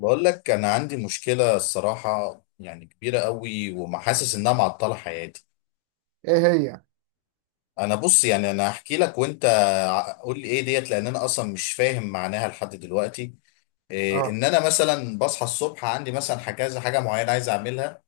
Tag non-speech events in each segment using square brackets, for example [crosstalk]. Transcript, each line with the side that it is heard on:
left: بقول لك انا عندي مشكله الصراحه يعني كبيره قوي ومحاسس انها معطله حياتي.
right: ايه هي؟
left: انا بص يعني انا هحكي لك وانت قول لي ايه ديت، لان انا اصلا مش فاهم معناها لحد دلوقتي. إيه
right: اه،
left: ان انا مثلا بصحى الصبح عندي مثلا كذا حاجه معينه عايز اعملها.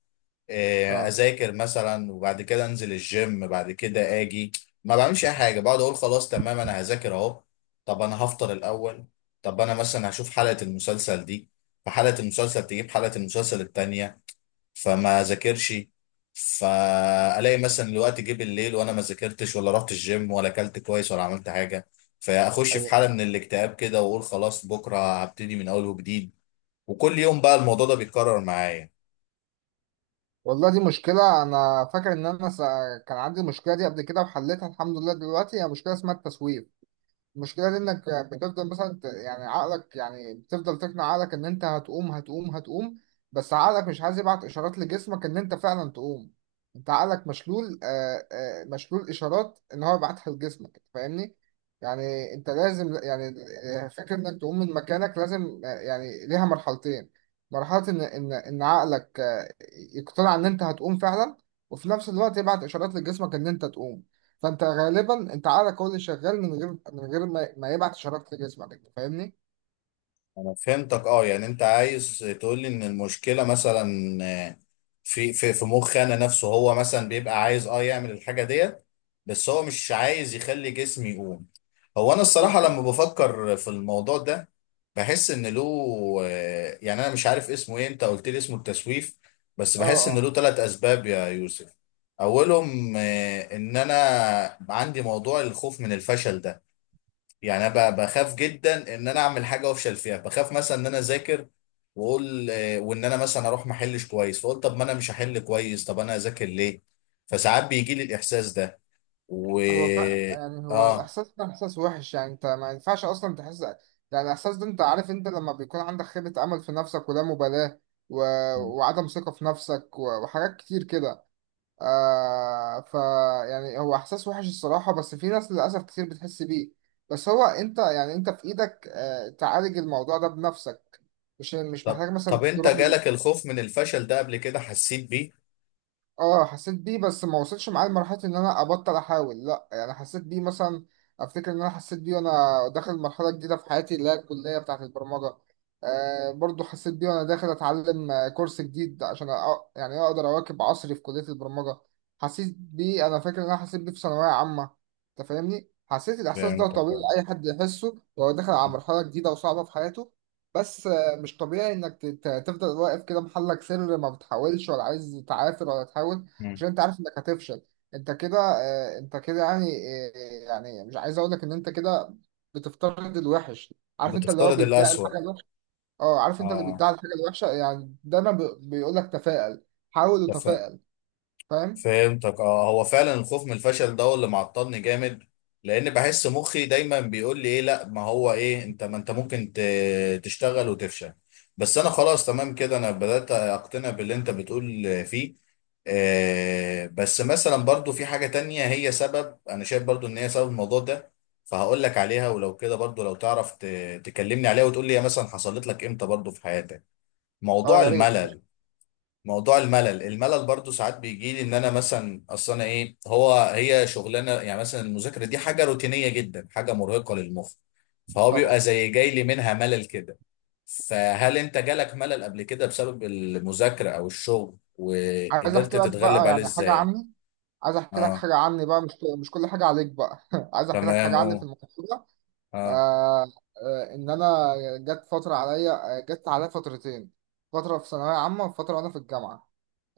left: إيه
right: اه،
left: اذاكر مثلا، وبعد كده انزل الجيم، بعد كده اجي ما بعملش اي حاجه، بقعد اقول خلاص تمام انا هذاكر اهو. طب انا هفطر الاول. طب انا مثلا هشوف حلقه المسلسل دي، فحلقه المسلسل تجيب حلقه المسلسل التانيه، فما ذاكرش. فالاقي مثلا الوقت جه بالليل وانا ما ذاكرتش ولا رحت الجيم ولا اكلت كويس ولا عملت حاجه. فاخش في
right: ايوه.
left: حاله من الاكتئاب كده واقول خلاص بكره هبتدي من اول وجديد. وكل يوم بقى الموضوع ده بيتكرر معايا.
right: والله، دي مشكلة. انا فاكر ان انا كان عندي المشكلة دي قبل كده وحليتها، الحمد لله. دلوقتي هي مشكلة اسمها التسويف. المشكلة دي انك بتفضل مثلا يعني عقلك، يعني بتفضل تقنع عقلك ان انت هتقوم، بس عقلك مش عايز يبعت اشارات لجسمك ان انت فعلا تقوم. انت عقلك مشلول، آه، مشلول اشارات ان هو يبعتها لجسمك، فاهمني؟ يعني انت لازم، يعني فكرة انك تقوم من مكانك لازم، يعني ليها مرحلتين. مرحلة ان عقلك يقتنع ان انت هتقوم فعلا، وفي نفس الوقت يبعت اشارات لجسمك ان انت تقوم. فانت غالبا انت عقلك هو اللي شغال من غير ما يبعت اشارات لجسمك. انت فاهمني؟
left: انا فهمتك، اه، يعني انت عايز تقول لي ان المشكله مثلا آه، في مخ انا نفسه، هو مثلا بيبقى عايز يعمل الحاجه ديت، بس هو مش عايز يخلي جسمي يقوم. هو انا الصراحه
right: بالظبط.
left: لما بفكر في الموضوع ده بحس ان له يعني انا مش عارف اسمه ايه، انت قلت لي اسمه التسويف، بس
right: اه،
left: بحس ان
right: اه.
left: له ثلاث اسباب يا يوسف. اولهم ان انا عندي موضوع الخوف من الفشل ده. يعني انا بخاف جدا ان انا اعمل حاجه وافشل فيها، بخاف مثلا ان انا اذاكر واقول وان انا مثلا اروح ما احلش كويس، فقلت طب ما انا مش هحل كويس طب انا اذاكر ليه. فساعات بيجي لي الاحساس ده و.
right: هو يعني هو
left: اه.
right: الاحساس ده احساس وحش. يعني انت ما ينفعش اصلا تحس. يعني الاحساس ده، انت عارف، انت لما بيكون عندك خيبة امل في نفسك، ولا مبالاة، و... وعدم ثقة في نفسك، وحاجات كتير كده، آه ف يعني هو احساس وحش الصراحة. بس في ناس للاسف كتير بتحس بيه. بس هو انت، يعني انت في ايدك تعالج الموضوع ده بنفسك. مش
left: طب
right: محتاج
left: طب
right: مثلا
left: انت
right: تروح.
left: جالك الخوف من الفشل ده قبل كده، حسيت بيه؟
right: اه، حسيت بيه، بس ما وصلش معايا لمرحلة ان انا ابطل احاول، لا. يعني حسيت بيه مثلا، افتكر ان انا حسيت بيه وانا داخل مرحلة جديدة في حياتي، اللي هي الكلية بتاعة البرمجة. آه، برضو حسيت بيه وانا داخل اتعلم كورس جديد عشان يعني اقدر اواكب عصري في كلية البرمجة. حسيت بيه، انا فاكر ان انا حسيت بيه في ثانوية عامة. انت فاهمني؟ حسيت الاحساس ده،
left: فهمتك،
right: طبيعي
left: آه.
right: اي حد يحسه وهو داخل على
left: م-
right: مرحلة جديدة وصعبة في حياته. بس مش طبيعي انك تفضل واقف كده محلك سر، ما بتحاولش، ولا عايز تعافر ولا تحاول،
left: م.
right: عشان انت عارف انك هتفشل. انت كده، انت كده يعني، يعني مش عايز اقول لك ان انت كده بتفترض الوحش. عارف، انت اللي هو
left: بتفترض
right: بيدعي
left: الأسوأ.
right: الحاجه الوحشه. اه، عارف، انت اللي
left: اه،
right: بيدعي الحاجه الوحشه. يعني دايما بيقول لك تفائل. حاول وتفائل. فاهم؟
left: فهمتك، اه، هو فعلا الخوف من الفشل ده هو اللي معطلني جامد، لان بحس مخي دايما بيقول لي ايه: لا، ما هو ايه، انت ما انت ممكن تشتغل وتفشل. بس انا خلاص تمام كده انا بدأت اقتنع باللي انت بتقول فيه. بس مثلا برضو في حاجة تانية هي سبب، انا شايف برضو ان هي سبب الموضوع ده، فهقول لك عليها، ولو كده برضو لو تعرف تكلمني عليها وتقول لي هي مثلا حصلت لك امتى برضو في حياتك.
right: اه،
left: موضوع
right: يا ريت. ماشي.
left: الملل. موضوع الملل برضو ساعات بيجي لي ان انا مثلا اصلا ايه هو هي شغلانه، يعني مثلا المذاكره دي حاجه روتينيه جدا، حاجه مرهقه للمخ، فهو
right: طبعا.
left: بيبقى زي جاي لي منها ملل كده. فهل انت جالك ملل قبل كده بسبب المذاكره او الشغل،
right: عايز
left: وقدرت
right: احكي لك بقى
left: تتغلب عليه
right: يعني حاجه
left: ازاي؟
right: عني. عايز احكي لك
left: اه،
right: حاجه عني بقى. مش كل حاجه عليك بقى [laughs] عايز احكي لك
left: تمام،
right: حاجه
left: اه.
right: عني في الموضوع.
left: اه.
right: آه آه، ان انا جت فتره عليا، جت عليا فترتين. فتره في ثانويه عامه، وفتره وانا في الجامعه.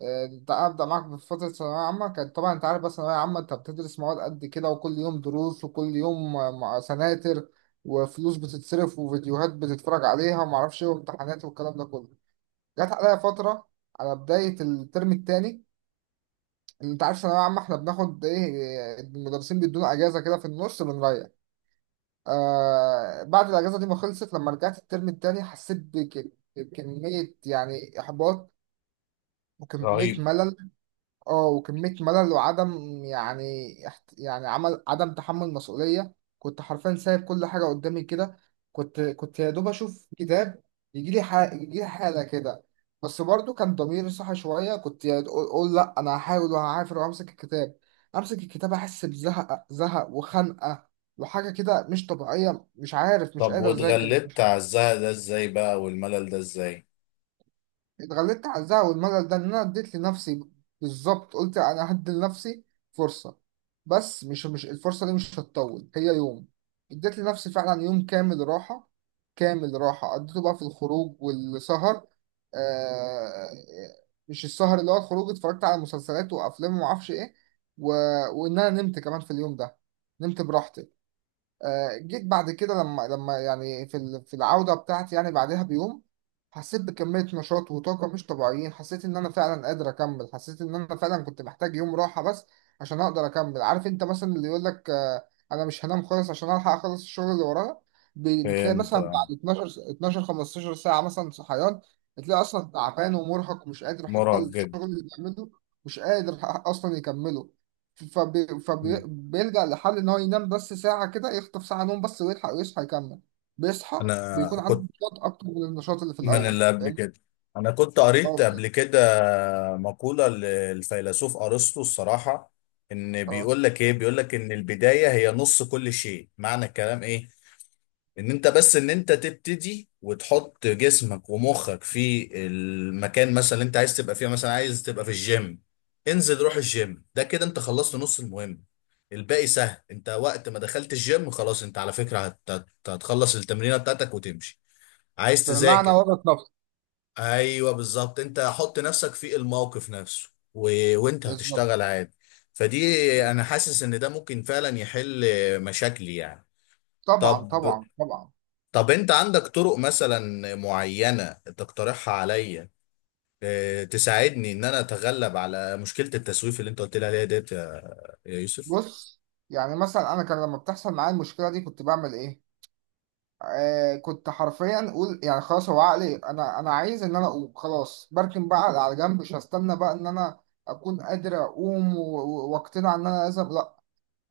right: آه انت ابدا معاك. في فتره ثانويه عامه كانت، طبعا انت عارف بقى ثانويه عامه، انت بتدرس مواد قد كده، وكل يوم دروس، وكل يوم سناتر، وفلوس بتتصرف، وفيديوهات بتتفرج عليها، وما اعرفش ايه، وامتحانات، والكلام ده كله. جت عليا فتره على بدايه الترم الثاني. انت عارف ثانويه عامه احنا بناخد ايه، المدرسين بيدونا اجازه كده في النص، بنريح. آه، بعد الأجازة دي ما خلصت، لما رجعت الترم التاني حسيت بكمية، يعني إحباط، وكمية
left: رهيب.
right: ملل. اه، وكمية ملل، وعدم يعني يعني عمل عدم تحمل مسؤولية. كنت حرفيا سايب كل حاجة قدامي كده. كنت يا دوب أشوف كتاب، يجيلي حاجة، يجيلي حالة كده. بس برضو كان ضميري صاحي شوية. كنت أقول: لأ، أنا هحاول وهعافر وأمسك الكتاب. أمسك الكتاب أحس بزهق، وخنقة، وحاجة كده مش طبيعية، مش عارف، مش
left: طب
right: قادر أذاكر.
left: واتغلبت على الزهق ده ازاي بقى والملل ده ازاي؟
right: اتغلبت على الزعل والملل ده ان انا اديت لنفسي، بالظبط. قلت انا هدي لنفسي فرصه، بس مش الفرصه دي مش هتطول، هي يوم. اديت لنفسي فعلا يوم كامل راحه، كامل راحه، قضيته بقى في الخروج والسهر. آه، مش السهر اللي هو الخروج، اتفرجت على مسلسلات وافلام وما اعرفش ايه، و... وان انا نمت كمان في اليوم ده، نمت براحتي. آه، جيت بعد كده لما، يعني في في العودة بتاعتي يعني بعدها بيوم، حسيت بكمية نشاط وطاقة مش طبيعيين. حسيت إن أنا فعلا قادر أكمل. حسيت إن أنا فعلا كنت محتاج يوم راحة بس عشان أقدر أكمل. عارف أنت مثلا اللي يقول لك أنا مش هنام خالص عشان ألحق أخلص الشغل اللي ورايا، بتلاقي
left: فهمت،
right: مثلا
left: آه.
right: بعد 12 12 15 ساعة مثلا صحيان. بتلاقي أصلا تعبان ومرهق، ومش قادر حتى
left: مرهق جدا.
right: الشغل اللي بيعمله مش قادر أصلا يكمله.
left: مم.
right: فبيلجأ لحل إن هو ينام بس ساعة كده، يخطف ساعة نوم بس ويلحق ويصحى يكمل. بيصحى
left: انا
right: بيكون عنده
left: كنت.
right: نشاط أكتر من النشاط اللي في
left: من
right: الأول،
left: اللي
right: أنت
left: قبل
right: فاهم؟
left: كده. انا كنت قريت
right: أه،
left: قبل كده مقولة للفيلسوف ارسطو الصراحة، ان
right: أه.
left: بيقول لك ايه، بيقول لك ان البداية هي نص كل شيء. معنى الكلام ايه، ان انت تبتدي وتحط جسمك ومخك في المكان مثلا اللي انت عايز تبقى فيه، مثلا عايز تبقى في الجيم، انزل روح الجيم، ده كده انت خلصت نص المهم. الباقي سهل، انت وقت ما دخلت الجيم خلاص، انت على فكرة هتخلص التمرينة بتاعتك وتمشي. عايز
right: بمعنى
left: تذاكر.
right: ورط نفسه،
left: ايوه بالظبط، انت حط نفسك في الموقف نفسه وانت
right: بالظبط.
left: هتشتغل عادي. فدي
right: بالظبط.
left: انا حاسس ان ده ممكن فعلا يحل مشاكلي يعني.
right: طبعا،
left: طب
right: طبعا، طبعا.
left: طب انت عندك طرق مثلا معينة تقترحها عليا تساعدني ان انا اتغلب على مشكلة التسويف اللي انت قلت لي عليها ديت يا يوسف؟
right: بص، يعني مثلا أنا كان لما بتحصل معايا المشكلة دي كنت بعمل إيه؟ آه، كنت حرفيا أقول: يعني خلاص، هو عقلي أنا عايز إن أنا أقوم، خلاص بركن بقى على جنب، مش هستنى بقى إن أنا أكون قادر أقوم وأقتنع إن أنا لازم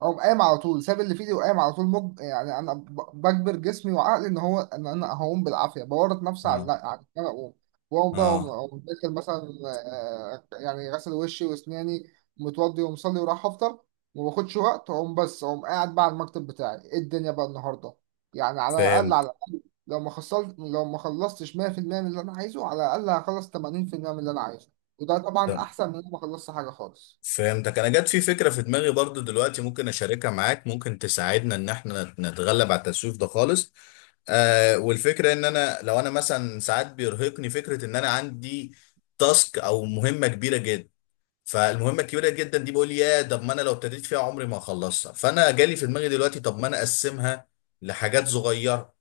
right: اقوم. قايم على طول، ساب اللي في ايدي وقايم على طول. يعني انا بجبر جسمي وعقلي ان هو ان انا هقوم بالعافيه، بورط نفسي على
left: اه.
right: على ان انا اقوم. واقوم بقى،
left: اه.
right: أقوم داخل مثلا يعني غسل وشي واسناني، متوضي ومصلي، وراح افطر. وما باخدش وقت اقوم، بس اقوم قاعد بقى على المكتب بتاعي ايه الدنيا بقى النهارده. يعني على الاقل،
left: فهمت.
right: على الاقل لو ما خلصت، لو ما خلصتش 100% من اللي انا عايزه، على الاقل هخلص 80% من اللي انا عايزه. وده طبعا احسن من إن أنا ما خلصت حاجه خالص.
left: فهمتك. انا جت في فكرة في دماغي برضو دلوقتي، ممكن اشاركها معاك، ممكن تساعدنا ان احنا نتغلب على التسويف ده خالص. والفكرة ان لو انا مثلا ساعات بيرهقني فكرة ان انا عندي تاسك او مهمة كبيرة جدا، فالمهمة الكبيرة جدا دي بقول يا طب ما انا لو ابتديت فيها عمري ما هخلصها، فانا جالي في دماغي دلوقتي طب ما انا اقسمها لحاجات صغيرة.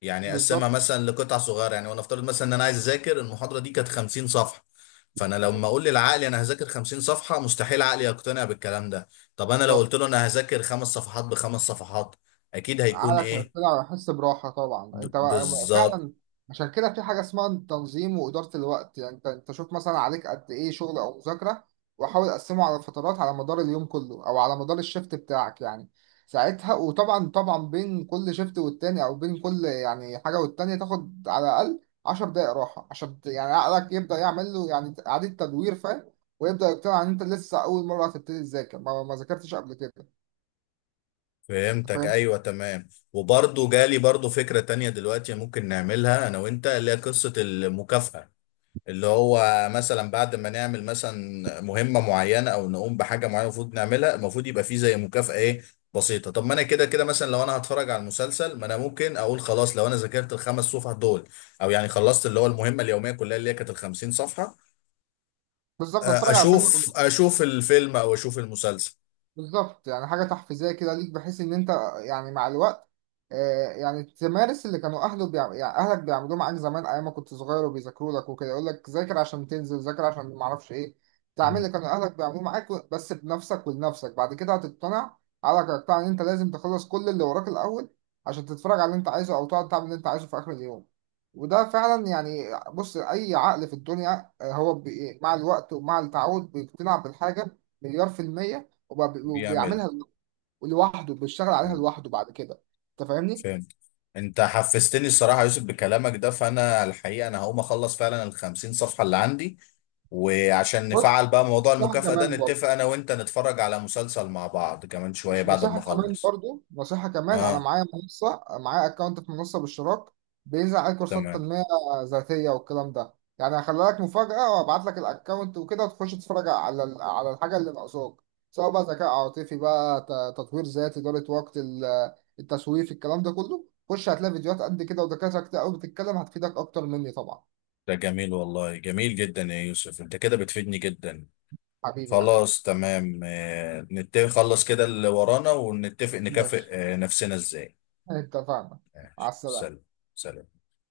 left: يعني اقسمها
right: بالظبط،
left: مثلا لقطع صغيرة يعني، وانا افترض مثلا ان انا عايز اذاكر المحاضرة دي كانت 50 صفحة، فانا
right: بالظبط،
left: لما اقول للعقل انا هذاكر 50 صفحة مستحيل عقلي يقتنع بالكلام ده. طب انا لو
right: بالظبط.
left: قلت له انا هذاكر خمس صفحات بخمس صفحات اكيد هيكون
right: عقلك
left: ايه؟
right: هيطلع ويحس براحة، طبعا. انت بقى،
left: بالظبط.
right: فعلا. عشان كده في حاجة اسمها تنظيم وإدارة الوقت. يعني انت شوف مثلا عليك قد ايه شغل او مذاكرة، وحاول اقسمه على فترات على مدار اليوم كله، او على مدار الشفت بتاعك يعني ساعتها. وطبعا، طبعا، بين كل شفت والتاني، او بين كل يعني حاجة والتانية، تاخد على الاقل 10 دقائق راحة، عشان يعني عقلك يبدأ يعمل له يعني إعادة تدوير، فاهم؟ ويبدأ يقتنع ان انت لسه اول مرة هتبتدي تذاكر، ما ذاكرتش قبل كده. أنت
left: فهمتك،
right: فاهم؟
left: ايوه تمام. وبرضه جالي برضه فكره تانية دلوقتي ممكن نعملها انا وانت، اللي هي قصه المكافاه، اللي هو مثلا بعد ما نعمل مثلا مهمه معينه او نقوم بحاجه معينه المفروض نعملها، المفروض يبقى في زي مكافاه ايه بسيطه. طب ما انا كده كده مثلا لو انا هتفرج على المسلسل، ما انا ممكن اقول خلاص لو انا ذاكرت الخمس صفح دول، او يعني خلصت اللي هو المهمه اليوميه كلها اللي هي كانت ال 50 صفحه،
right: بالظبط، اتفرج على فيلم.
left: اشوف الفيلم او اشوف المسلسل.
right: بالظبط. يعني حاجة تحفيزية كده ليك، بحيث إن أنت يعني مع الوقت يعني تمارس اللي كانوا يعني أهلك بيعملوه معاك زمان أيام ما كنت صغير وبيذاكروا لك وكده. يقول لك: ذاكر عشان تنزل، ذاكر عشان معرفش إيه. تعمل
left: مم.
right: اللي كانوا أهلك بيعملوه معاك، بس بنفسك ولنفسك. بعد كده هتقتنع، عقلك هيقتنع إن أنت لازم تخلص كل اللي وراك الأول عشان تتفرج على اللي أنت عايزه، أو تقعد تعمل اللي أنت عايزه في آخر اليوم. وده فعلا يعني، بص، أي عقل في الدنيا هو مع الوقت ومع التعود بيقتنع بالحاجة مليار في المية،
left: بيعملها.
right: وبيعملها لوحده، بيشتغل عليها لوحده بعد كده. انت فاهمني؟
left: فهمت. انت حفزتني الصراحه يا يوسف بكلامك ده، فانا الحقيقه انا هقوم اخلص فعلا ال 50 صفحه اللي عندي، وعشان
right: بص،
left: نفعل بقى موضوع
right: نصيحة
left: المكافاه ده
right: كمان برضه.
left: نتفق انا وانت نتفرج على مسلسل مع بعض كمان شويه
right: مش
left: بعد ما
right: نصيحة كمان
left: اخلص.
right: برضه نصيحة كمان: أنا
left: اه،
right: معايا منصة، معايا أكونت في منصة باشتراك بينزل عليه كورسات
left: تمام.
right: تنمية ذاتية والكلام ده. يعني هخلي لك مفاجأة وأبعت لك الأكونت وكده، وتخش تتفرج على على الحاجة اللي ناقصاك، سواء بقى ذكاء عاطفي بقى، تطوير ذاتي، إدارة وقت، التسويف، الكلام ده كله. خش هتلاقي فيديوهات قد كده، ودكاترة كتير قوي بتتكلم، هتفيدك أكتر مني طبعا.
left: ده جميل والله، جميل جدا يا يوسف، انت كده بتفيدني جدا.
right: حبيبي يا غالي.
left: خلاص تمام، نتفق خلص كده اللي ورانا ونتفق نكافئ
right: ماشي،
left: نفسنا ازاي.
right: اتفقنا. على
left: ماشي،
right: السلامة.
left: سلام. سلام.